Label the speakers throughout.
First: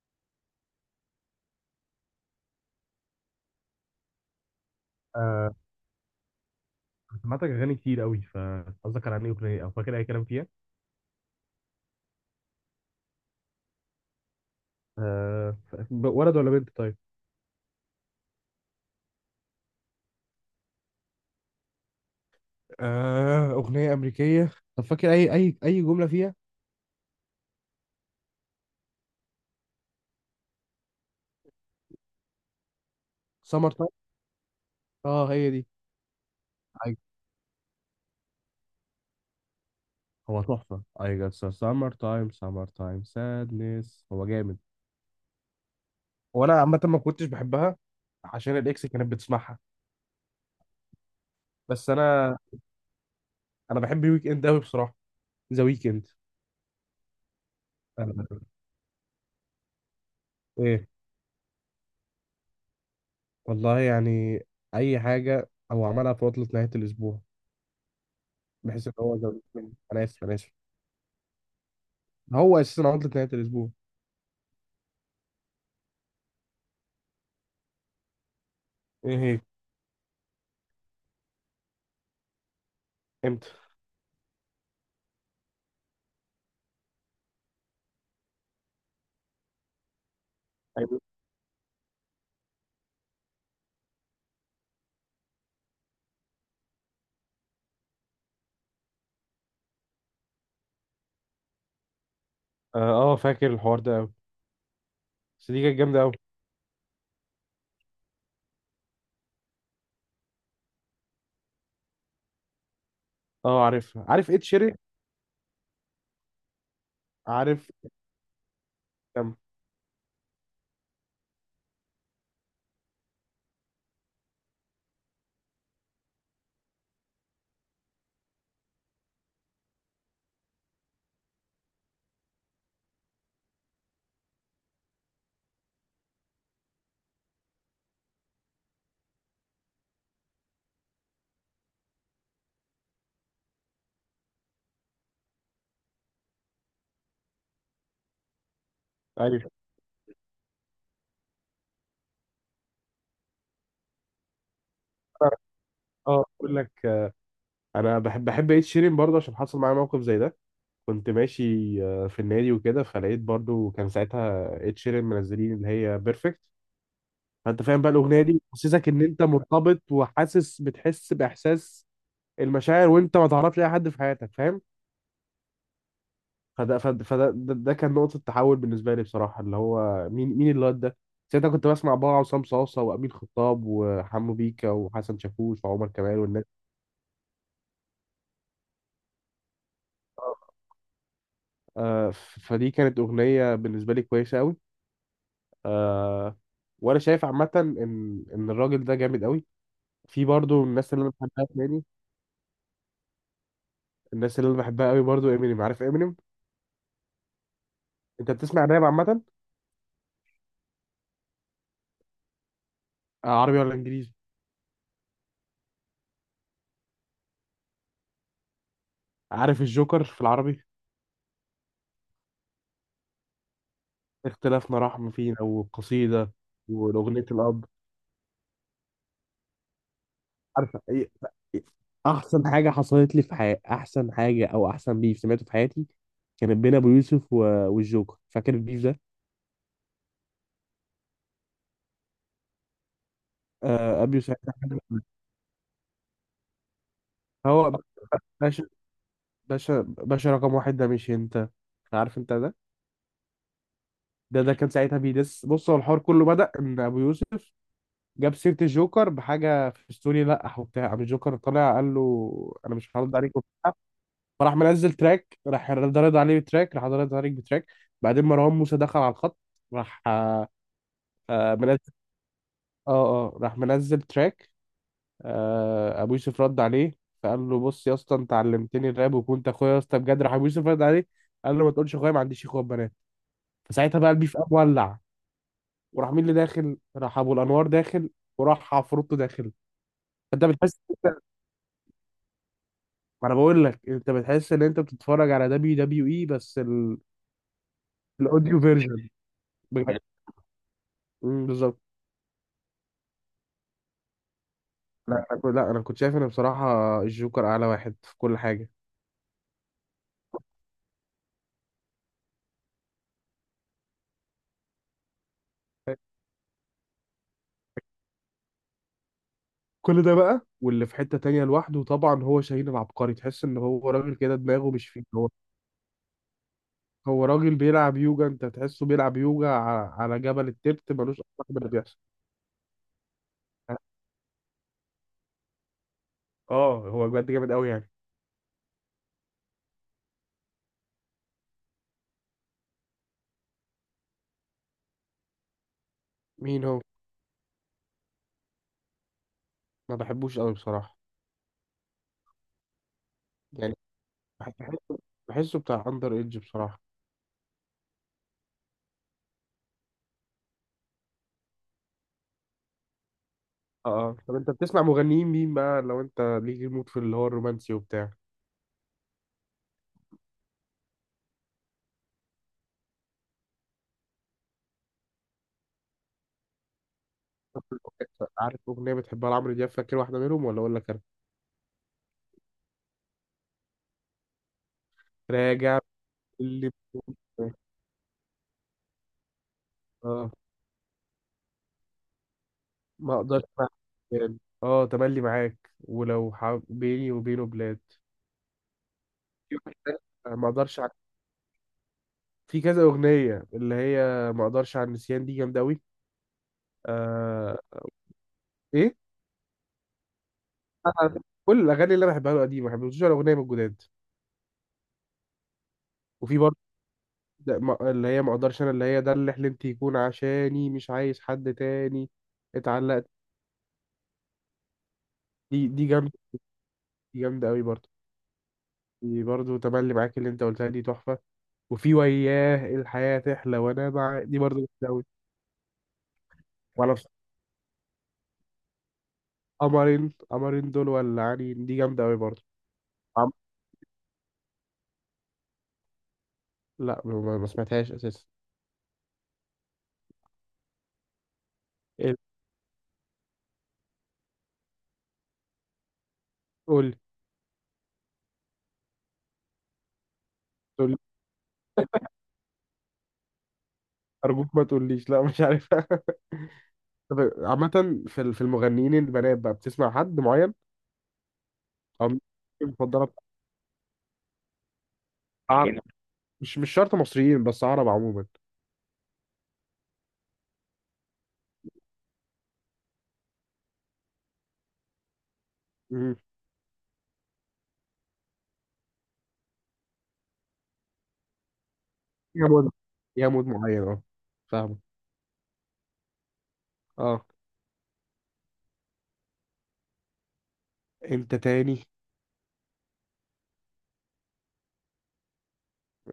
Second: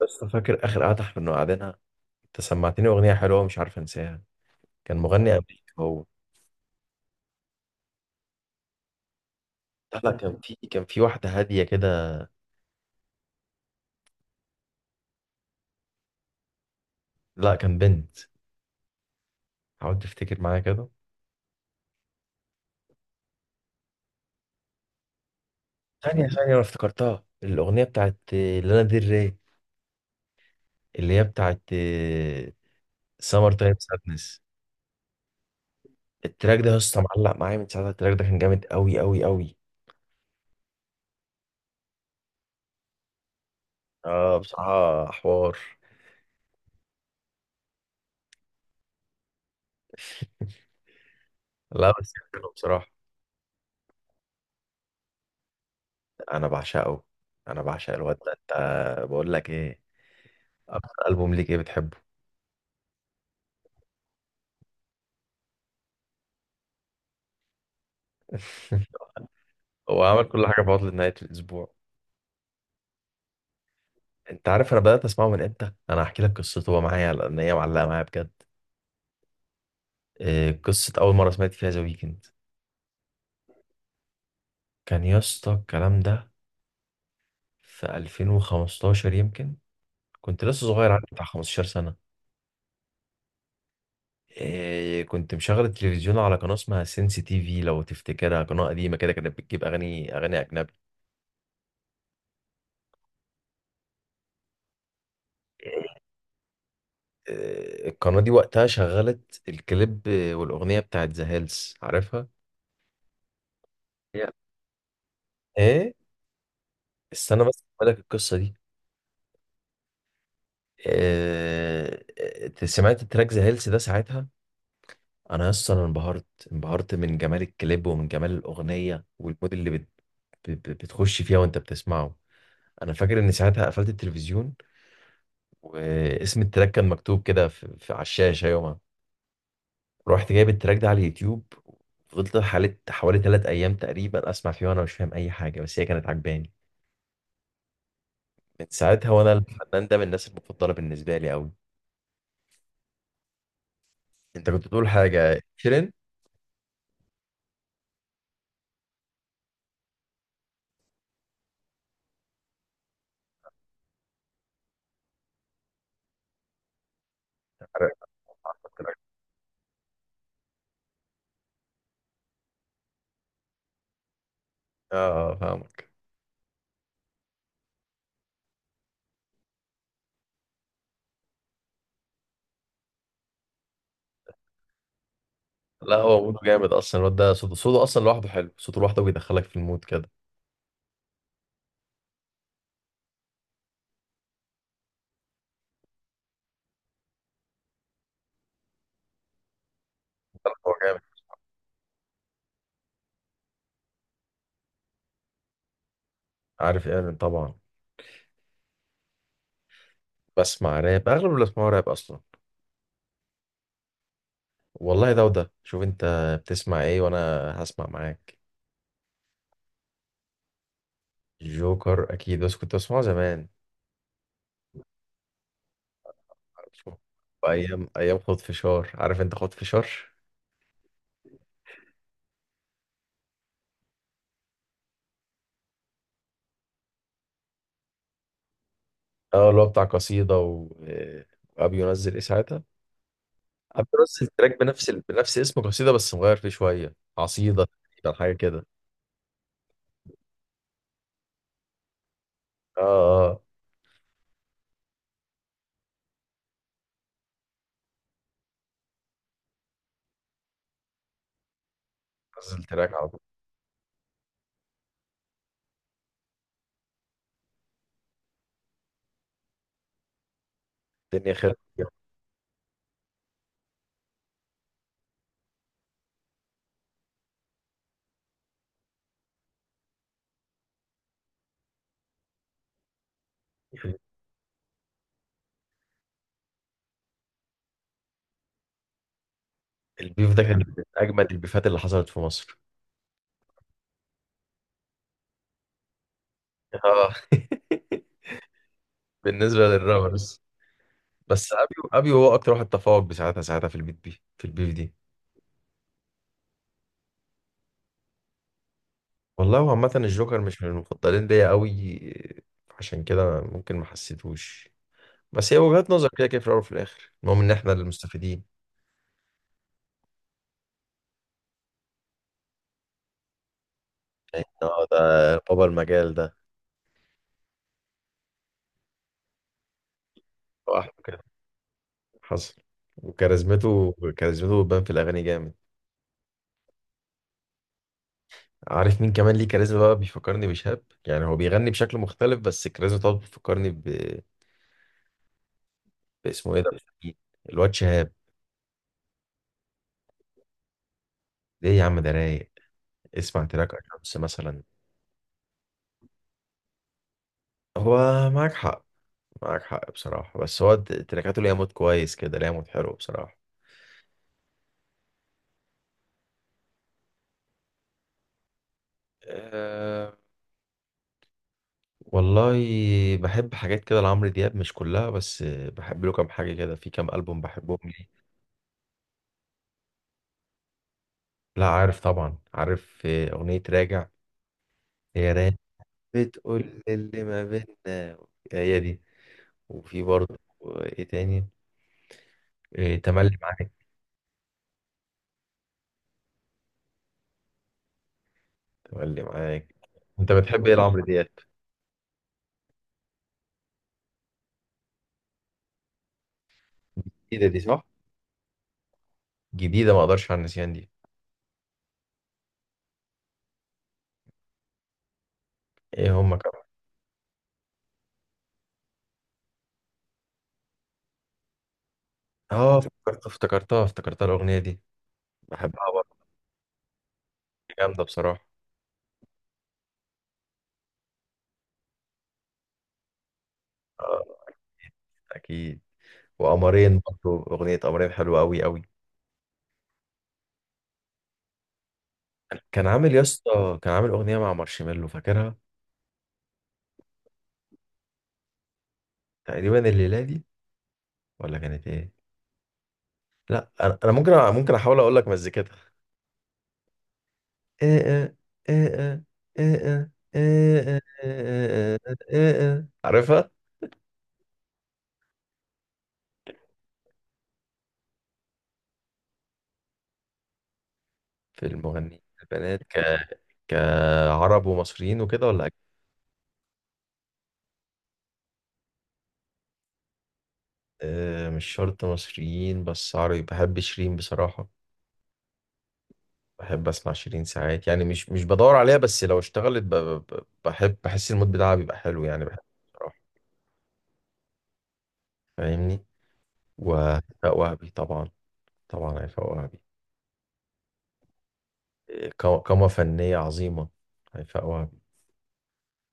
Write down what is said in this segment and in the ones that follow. Speaker 1: بس فاكر اخر قعده احنا قعدنا. انت سمعتني اغنيه حلوه مش عارف انساها. كان مغني
Speaker 2: آه.
Speaker 1: امريكي هو.
Speaker 2: سمعتك اغاني كتير قوي، فقصدك على انهي اغنيه او فاكر
Speaker 1: لا،
Speaker 2: اي
Speaker 1: لا،
Speaker 2: كلام
Speaker 1: كان
Speaker 2: فيها؟
Speaker 1: في كان في واحده هاديه كده.
Speaker 2: آه. ولد ولا بنت طيب؟
Speaker 1: لا كان بنت. حاولت افتكر معاها كده.
Speaker 2: آه. أغنية أمريكية، طب فاكر أي جملة
Speaker 1: ثانيه
Speaker 2: فيها؟
Speaker 1: ثانيه، انا افتكرتها، الاغنيه بتاعت لانا ديل ري، اللي هي بتاعت سمر
Speaker 2: سمر
Speaker 1: تايم
Speaker 2: تايم.
Speaker 1: سادنس.
Speaker 2: أه، هي دي.
Speaker 1: التراك ده يا
Speaker 2: I-
Speaker 1: اسطى معلق معايا من ساعتها. التراك ده كان جامد قوي قوي قوي.
Speaker 2: هو تحفه. I guess a summer time sadness. هو
Speaker 1: اه،
Speaker 2: جامد.
Speaker 1: بصراحه حوار.
Speaker 2: وأنا عامة ما كنتش بحبها عشان الإكس كانت بتسمعها. بس
Speaker 1: لا بس
Speaker 2: أنا
Speaker 1: حلو بصراحه.
Speaker 2: أنا بحب ويك إند أوي بصراحة. ذا ويك إند.
Speaker 1: انا بعشقه. انا بعشق الواد ده.
Speaker 2: آه،
Speaker 1: انت، بقول لك ايه،
Speaker 2: إيه؟
Speaker 1: اكتر البوم ليك ايه بتحبه؟
Speaker 2: والله يعني، أي حاجة هو عملها في عطلة نهاية الأسبوع. بحيث ان هو زود مني. انا
Speaker 1: هو
Speaker 2: اسف،
Speaker 1: عمل
Speaker 2: انا
Speaker 1: كل
Speaker 2: اسف.
Speaker 1: حاجه في عطله نهايه الاسبوع.
Speaker 2: هو اساسا عطلة نهاية الاسبوع.
Speaker 1: انت عارف انا بدات اسمعه من امتى؟ انا هحكي لك قصته هو معايا، لان هي معلقه معايا بجد.
Speaker 2: ايه هي؟
Speaker 1: إيه قصه اول مره سمعت فيها ذا ويكند؟
Speaker 2: امتى؟
Speaker 1: كان يا اسطى الكلام ده في 2015 يمكن. كنت لسه صغير،
Speaker 2: أيوة.
Speaker 1: عندي بتاع 15 سنه. إيه، كنت مشغل التلفزيون على قناه اسمها سينسي تي في، لو تفتكرها، قناه قديمه كده كانت بتجيب اغاني، اغاني اجنبي.
Speaker 2: اه، آه، فاكر الحوار ده قوي. بس دي كانت جامده قوي.
Speaker 1: إيه، القناه دي وقتها شغلت الكليب والاغنيه بتاعت ذا هيلز، عارفها؟
Speaker 2: اه، عارفها، عارف
Speaker 1: Yeah.
Speaker 2: ايه شيرين.
Speaker 1: ايه، استنى بس
Speaker 2: عارف.
Speaker 1: اقول لك القصه دي.
Speaker 2: كم؟
Speaker 1: آه. آه، سمعت التراك ذا هيلث ده ساعتها. انا اصلا أنا انبهرت. انبهرت من جمال الكليب ومن جمال الاغنيه والمود اللي بتخش فيها وانت بتسمعه. انا فاكر ان ساعتها قفلت التلفزيون، واسم التراك كان مكتوب كده في على الشاشه يومها. رحت جايب التراك ده على اليوتيوب. فضلت حوالي 3 ايام تقريبا اسمع فيه وانا مش فاهم اي حاجه، بس هي كانت عجباني. من ساعتها وانا
Speaker 2: ايوه.
Speaker 1: الفنان ده من الناس المفضله بالنسبه لي قوي. انت كنت بتقول حاجه، شيرين؟
Speaker 2: اه، اقول لك. انا بحب ايه شيرين برضه عشان حصل معايا موقف زي ده. كنت ماشي في النادي وكده، فلقيت برضه كان ساعتها ايه شيرين منزلين اللي هي بيرفكت. فانت فاهم بقى الاغنيه دي حسسك ان انت مرتبط وحاسس، بتحس باحساس المشاعر، وانت ما تعرفش اي حد في حياتك، فاهم؟
Speaker 1: اه، فاهمك.
Speaker 2: فده فده, فده ده, ده كان نقطة تحول بالنسبة لي بصراحة، اللي هو مين الواد ده. ساعتها كنت بسمع بقى عصام صاصة وأمين خطاب وحمو بيكا وحسن شاكوش وعمر
Speaker 1: لا
Speaker 2: كمال
Speaker 1: هو موده
Speaker 2: والناس.
Speaker 1: جامد اصلا. الواد ده صوته اصلا لوحده حلو. صوته لوحده بيدخلك في المود كده.
Speaker 2: فدي كانت أغنية بالنسبة لي كويسة أوي. آه. وأنا شايف عامة إن الراجل ده جامد أوي. في
Speaker 1: لا،
Speaker 2: برضو
Speaker 1: هو
Speaker 2: الناس
Speaker 1: جامد.
Speaker 2: اللي أنا بحبها تاني. الناس اللي أنا بحبها أوي برضو إمينيم، عارف إمينيم؟
Speaker 1: عارف ايه، انا طبعا
Speaker 2: أنت بتسمع راب عامة؟
Speaker 1: بسمع راب. اغلب اللي بسمعه راب اصلا.
Speaker 2: آه، عربي ولا إنجليزي؟
Speaker 1: والله ده وده، شوف انت بتسمع ايه وانا هسمع معاك.
Speaker 2: عارف الجوكر في العربي؟
Speaker 1: جوكر اكيد، بس كنت بسمعه زمان.
Speaker 2: اختلافنا رحم فينا وقصيدة.
Speaker 1: عارفه.
Speaker 2: والأغنية الأب.
Speaker 1: ايام ايام خد فشار، عارف انت خد فشار؟
Speaker 2: عارفه. إيه؟ احسن حاجه حصلت لي في حياتي، احسن حاجه او احسن بيف سمعته في حياتي، كانت بين ابو يوسف و... والجوكر. فاكر البيف ده؟
Speaker 1: اه اللي هو بتاع قصيده و... وابي ينزل ايه ساعتها. ابي
Speaker 2: آه، ابي
Speaker 1: ينزل
Speaker 2: يوسف.
Speaker 1: تراك بنفس اسم قصيده، بس مغير فيه شويه، عصيده
Speaker 2: هو.
Speaker 1: تقريبا، حاجه
Speaker 2: باشا.
Speaker 1: كده.
Speaker 2: باشا، باشا رقم واحد، ده مش انت. عارف انت ده.
Speaker 1: اه، آه.
Speaker 2: ده كان ساعتها بيدس. بص، هو الحوار كله بدأ ان ابو يوسف جاب سيرة الجوكر بحاجة في ستوري لقح وبتاع، قام الجوكر طلع قال له:
Speaker 1: نزل
Speaker 2: انا مش
Speaker 1: تراك على
Speaker 2: هرد
Speaker 1: طول.
Speaker 2: عليك وبتاع. فراح منزل تراك، راح رد عليه بتراك، راح رد عليك بتراك. بعدين مروان موسى دخل على الخط. راح.
Speaker 1: الدنيا خير.
Speaker 2: آه، منزل. اه. اه، راح منزل تراك. آه، ابو يوسف رد عليه. فقال له: بص يا اسطى، انت علمتني الراب وكنت اخويا يا اسطى بجد. راح ابو يوسف رد عليه، قال له: ما تقولش اخويا، ما عنديش اخوات بنات. فساعتها بقى البيف قام ولع. وراح مين اللي داخل؟ راح ابو الانوار داخل، وراح عفروتو داخل.
Speaker 1: البيف ده
Speaker 2: انت
Speaker 1: كان
Speaker 2: بتحس.
Speaker 1: من اجمد البيفات اللي حصلت في مصر.
Speaker 2: ما انا بقول لك، انت بتحس ان انت بتتفرج على دبليو دبليو اي، بس ال...
Speaker 1: اه.
Speaker 2: الاوديو فيرجن.
Speaker 1: بالنسبه
Speaker 2: بجد.
Speaker 1: للرابرز.
Speaker 2: مم،
Speaker 1: بس ابي،
Speaker 2: بالظبط.
Speaker 1: هو اكتر واحد تفوق بساعتها، ساعتها في البيت دي في البيف دي.
Speaker 2: لا، أنا كنت شايف ان بصراحه الجوكر اعلى واحد في كل حاجه.
Speaker 1: والله هو عامه الجوكر مش من المفضلين ليا قوي، عشان كده ممكن ما حسيتهوش. بس هي وجهات نظر، كده كده في الاول وفي الاخر المهم ان احنا اللي مستفيدين.
Speaker 2: كل ده بقى، واللي في حتة تانية لوحده طبعا هو شاهين العبقري. تحس ان هو راجل كده دماغه
Speaker 1: اه
Speaker 2: مش
Speaker 1: ده
Speaker 2: فيه، هو.
Speaker 1: بابا المجال ده.
Speaker 2: هو راجل بيلعب يوجا، انت تحسه بيلعب يوجا على جبل التبت،
Speaker 1: لوحده
Speaker 2: ملوش
Speaker 1: كده
Speaker 2: اصلا باللي بيحصل.
Speaker 1: حصل. وكاريزمته، بتبان في الاغاني جامد.
Speaker 2: اه، هو بجد جامد قوي يعني.
Speaker 1: عارف مين كمان ليه كاريزما بقى؟ بيفكرني بشهاب. يعني هو بيغني بشكل مختلف بس الكاريزما طبعا بيفكرني ب... باسمه ايه
Speaker 2: مين
Speaker 1: ده؟
Speaker 2: هو؟
Speaker 1: مين؟ الواد شهاب.
Speaker 2: ما بحبوش قوي بصراحة.
Speaker 1: ليه يا عم، ده رايق. اسمع تراك
Speaker 2: يعني،
Speaker 1: الشمس
Speaker 2: بح-
Speaker 1: مثلا.
Speaker 2: بحسه بحسه بتاع اندر ايدج بصراحة.
Speaker 1: هو معاك حق. معاك حق بصراحة، بس هو تراكاته ليها مود كويس كده، ليها مود حلو بصراحة.
Speaker 2: اه، اه، طب انت بتسمع مغنيين مين بقى، لو انت ليك المود في اللي هو الرومانسي وبتاع؟
Speaker 1: أه، والله بحب حاجات كده لعمرو دياب. مش كلها بس بحب له كام حاجة كده، في كام ألبوم بحبهم ليه.
Speaker 2: عارف اغنية بتحبها لعمرو دياب؟ فاكر واحدة منهم ولا اقول لك انا؟
Speaker 1: لا عارف طبعا، عارف. آه، أغنية راجع. هي راجع،
Speaker 2: راجع. اللي
Speaker 1: بتقول اللي ما بيننا. هي دي. وفي برضه، آه، ايه تاني، إيه،
Speaker 2: ما
Speaker 1: تملي
Speaker 2: اقدرش مع
Speaker 1: معاك.
Speaker 2: الرجال. اه، تملي معاك، ولو بيني وبينه بلاد.
Speaker 1: تملي
Speaker 2: في
Speaker 1: معاك.
Speaker 2: واحد تاني.
Speaker 1: انت
Speaker 2: ما
Speaker 1: بتحب ايه
Speaker 2: اقدرش.
Speaker 1: لعمرو دياب؟
Speaker 2: في كذا اغنيه، اللي هي ما اقدرش على النسيان، دي جامده قوي.
Speaker 1: جديدة
Speaker 2: آه...
Speaker 1: دي صح،
Speaker 2: ايه؟
Speaker 1: جديدة ما اقدرش على النسيان دي.
Speaker 2: أنا كل الاغاني اللي انا بحبها له قديمه، ما بحبش ولا اغنيه من الجداد.
Speaker 1: ايه، هما
Speaker 2: وفي برضه.
Speaker 1: كمان.
Speaker 2: اللي هي ما اقدرش انا، اللي هي ده اللي حلمت يكون عشاني مش عايز حد تاني.
Speaker 1: اه
Speaker 2: اتعلقت.
Speaker 1: افتكرت، افتكرتها الاغنية دي.
Speaker 2: دي
Speaker 1: بحبها
Speaker 2: جامده.
Speaker 1: برضه.
Speaker 2: دي جامده قوي برضه.
Speaker 1: جامدة بصراحة.
Speaker 2: دي برضه تملي معاك، اللي انت قلتها دي تحفه. وفي وياه الحياه تحلى وانا مع،
Speaker 1: آه،
Speaker 2: دي برضه جامده
Speaker 1: اكيد.
Speaker 2: قوي.
Speaker 1: وقمرين، برضه اغنية قمرين حلوة قوي قوي.
Speaker 2: قمرين دول ولا عين، دي جامدة أوي برضه.
Speaker 1: كان عامل يا
Speaker 2: عم...
Speaker 1: اسطى كان عامل اغنية مع مارشميلو، فاكرها؟
Speaker 2: لا، ما سمعتهاش أساسا.
Speaker 1: تقريبا الليلة دي، ولا كانت ايه؟
Speaker 2: إيه؟
Speaker 1: لا انا، أنا ممكن ممكن احاول اقول لك مزيكتها،
Speaker 2: قول. قول.
Speaker 1: عارفها.
Speaker 2: أرجوك ما تقوليش لا مش عارف. طب عامة، في المغنيين البنات بقى بتسمع حد معين؟
Speaker 1: في
Speaker 2: أو
Speaker 1: المغنيين
Speaker 2: مين
Speaker 1: البنات
Speaker 2: المفضلة بتاعتك؟
Speaker 1: كعرب ومصريين وكده، ولا
Speaker 2: عرب.
Speaker 1: أجنبي؟
Speaker 2: مش شرط مصريين، بس عرب عموما.
Speaker 1: آه، مش شرط مصريين بس، عربي بحب شيرين بصراحة.
Speaker 2: مم.
Speaker 1: بحب أسمع شيرين ساعات، يعني مش بدور عليها، بس لو اشتغلت بحب، بحس المود بتاعها بيبقى حلو، يعني
Speaker 2: يا
Speaker 1: بحب
Speaker 2: مود
Speaker 1: بصراحة،
Speaker 2: يا مود معين، اه. فاهمه.
Speaker 1: فاهمني؟
Speaker 2: اه.
Speaker 1: وهيفاء وهبي طبعا. طبعا هيفاء وهبي.
Speaker 2: انت تاني؟
Speaker 1: آه، قامة فنية عظيمة، هيفاء وهبي.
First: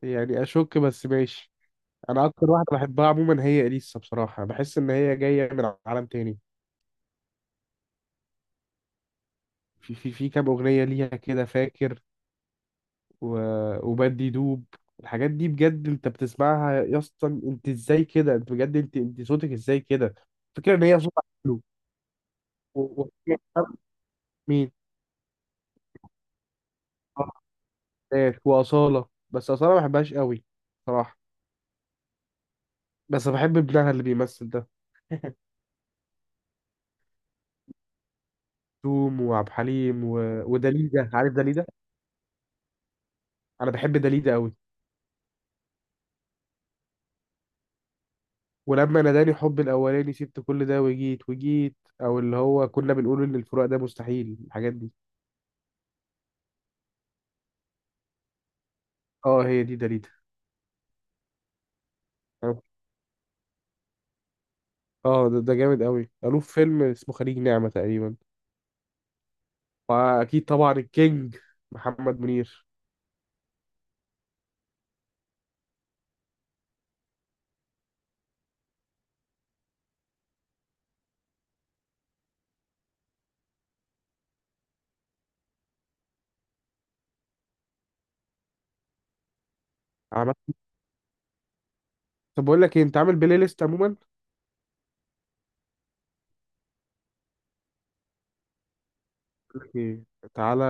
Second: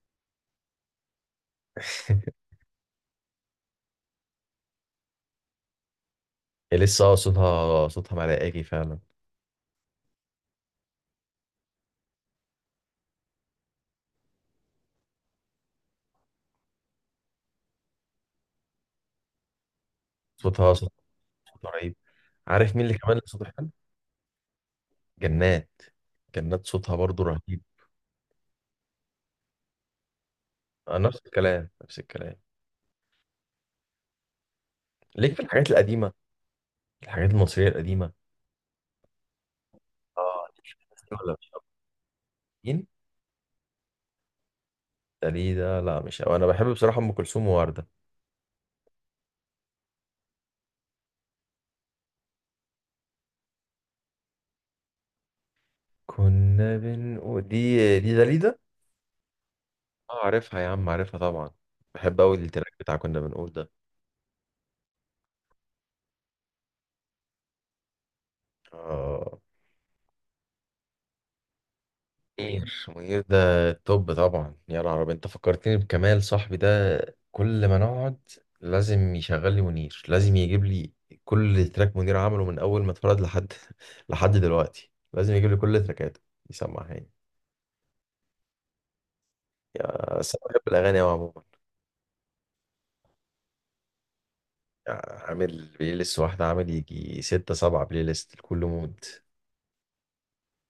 Speaker 2: يعني اشك، بس ماشي. انا اكتر واحده بحبها عموما هي اليسا، بصراحه بحس ان هي جايه من عالم تاني.
Speaker 1: هي لسه صوتها ملائكي فعلا.
Speaker 2: في كام اغنيه ليها كده، فاكر؟ وبدي دوب. الحاجات دي بجد، انت بتسمعها يا اسطى انت ازاي كده؟ انت بجد، انت صوتك ازاي كده؟
Speaker 1: صوتها
Speaker 2: فكرة ان
Speaker 1: صوت،
Speaker 2: هي صوتها حلو.
Speaker 1: صوتها رهيب. عارف
Speaker 2: و-
Speaker 1: مين اللي
Speaker 2: و-
Speaker 1: كمان اللي صوته حلو؟
Speaker 2: مين؟
Speaker 1: جنات. جنات صوتها برضو
Speaker 2: آه،
Speaker 1: رهيب.
Speaker 2: ناس وأصالة، بس أصالة ما بحبهاش قوي.
Speaker 1: آه،
Speaker 2: صراحة.
Speaker 1: نفس الكلام، نفس الكلام.
Speaker 2: بس بحب ابنها اللي بيمثل ده.
Speaker 1: ليك في الحاجات القديمة، الحاجات المصرية القديمة؟
Speaker 2: توم وعبد الحليم.
Speaker 1: اه، ليك في
Speaker 2: ودليدة،
Speaker 1: الناس
Speaker 2: عارف
Speaker 1: ولا مش؟
Speaker 2: دليدة؟
Speaker 1: مين؟
Speaker 2: انا بحب دليدة قوي.
Speaker 1: ده، ليه ده؟ لا مش أوي. انا بحب بصراحة ام كلثوم ووردة.
Speaker 2: ولما ناداني حب الاولاني، سبت كل ده وجيت او اللي هو كنا بنقول ان الفراق ده مستحيل، الحاجات دي.
Speaker 1: كنا بنقول دي، ده ليه ده؟
Speaker 2: اه، هي دي دليدة.
Speaker 1: اه عارفها يا عم، عارفها طبعا. بحب قوي التراك بتاع كنا بنقول ده.
Speaker 2: اه، ده جامد قوي، قالوه في فيلم اسمه خليج نعمة تقريبا.
Speaker 1: اه،
Speaker 2: واكيد طبعا الكينج محمد منير.
Speaker 1: منير، منير ده توب طبعا. يا نهار أبيض، انت فكرتني بكمال صاحبي ده. كل ما نقعد لازم يشغل لي منير، لازم يجيب لي كل تراك منير عمله من اول ما اتولد لحد، لحد دلوقتي لازم يجيب لي كل تراكاته يسمعها لي. يا
Speaker 2: عمل.
Speaker 1: بس انا بحب الاغاني قوي عموما.
Speaker 2: طب بقول لك ايه، انت عامل بلاي ليست عموما؟
Speaker 1: يعني عامل بلاي ليست واحده؟ عامل يجي ستة سبعة بلاي ليست لكل مود.
Speaker 2: بقول لك ايه. تعالى.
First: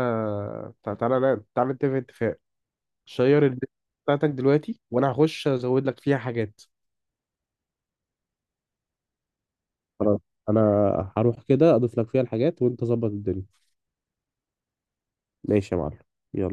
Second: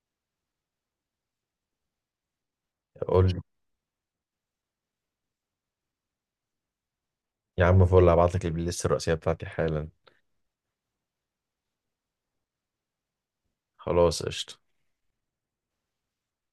Speaker 2: تعالى لا، تعالى نتفق اتفاق.
Speaker 1: قول لي
Speaker 2: شير الليست بتاعتك دلوقتي، وانا هخش ازود لك فيها حاجات.
Speaker 1: يا عم، فول هبعت لك البلاي ليست الرئيسيه بتاعتي حالا.
Speaker 2: خلاص. انا هروح كده اضيف لك فيها الحاجات وانت ظبط الدنيا.
Speaker 1: خلاص قشطه.
Speaker 2: ماشي يا معلم. يلا.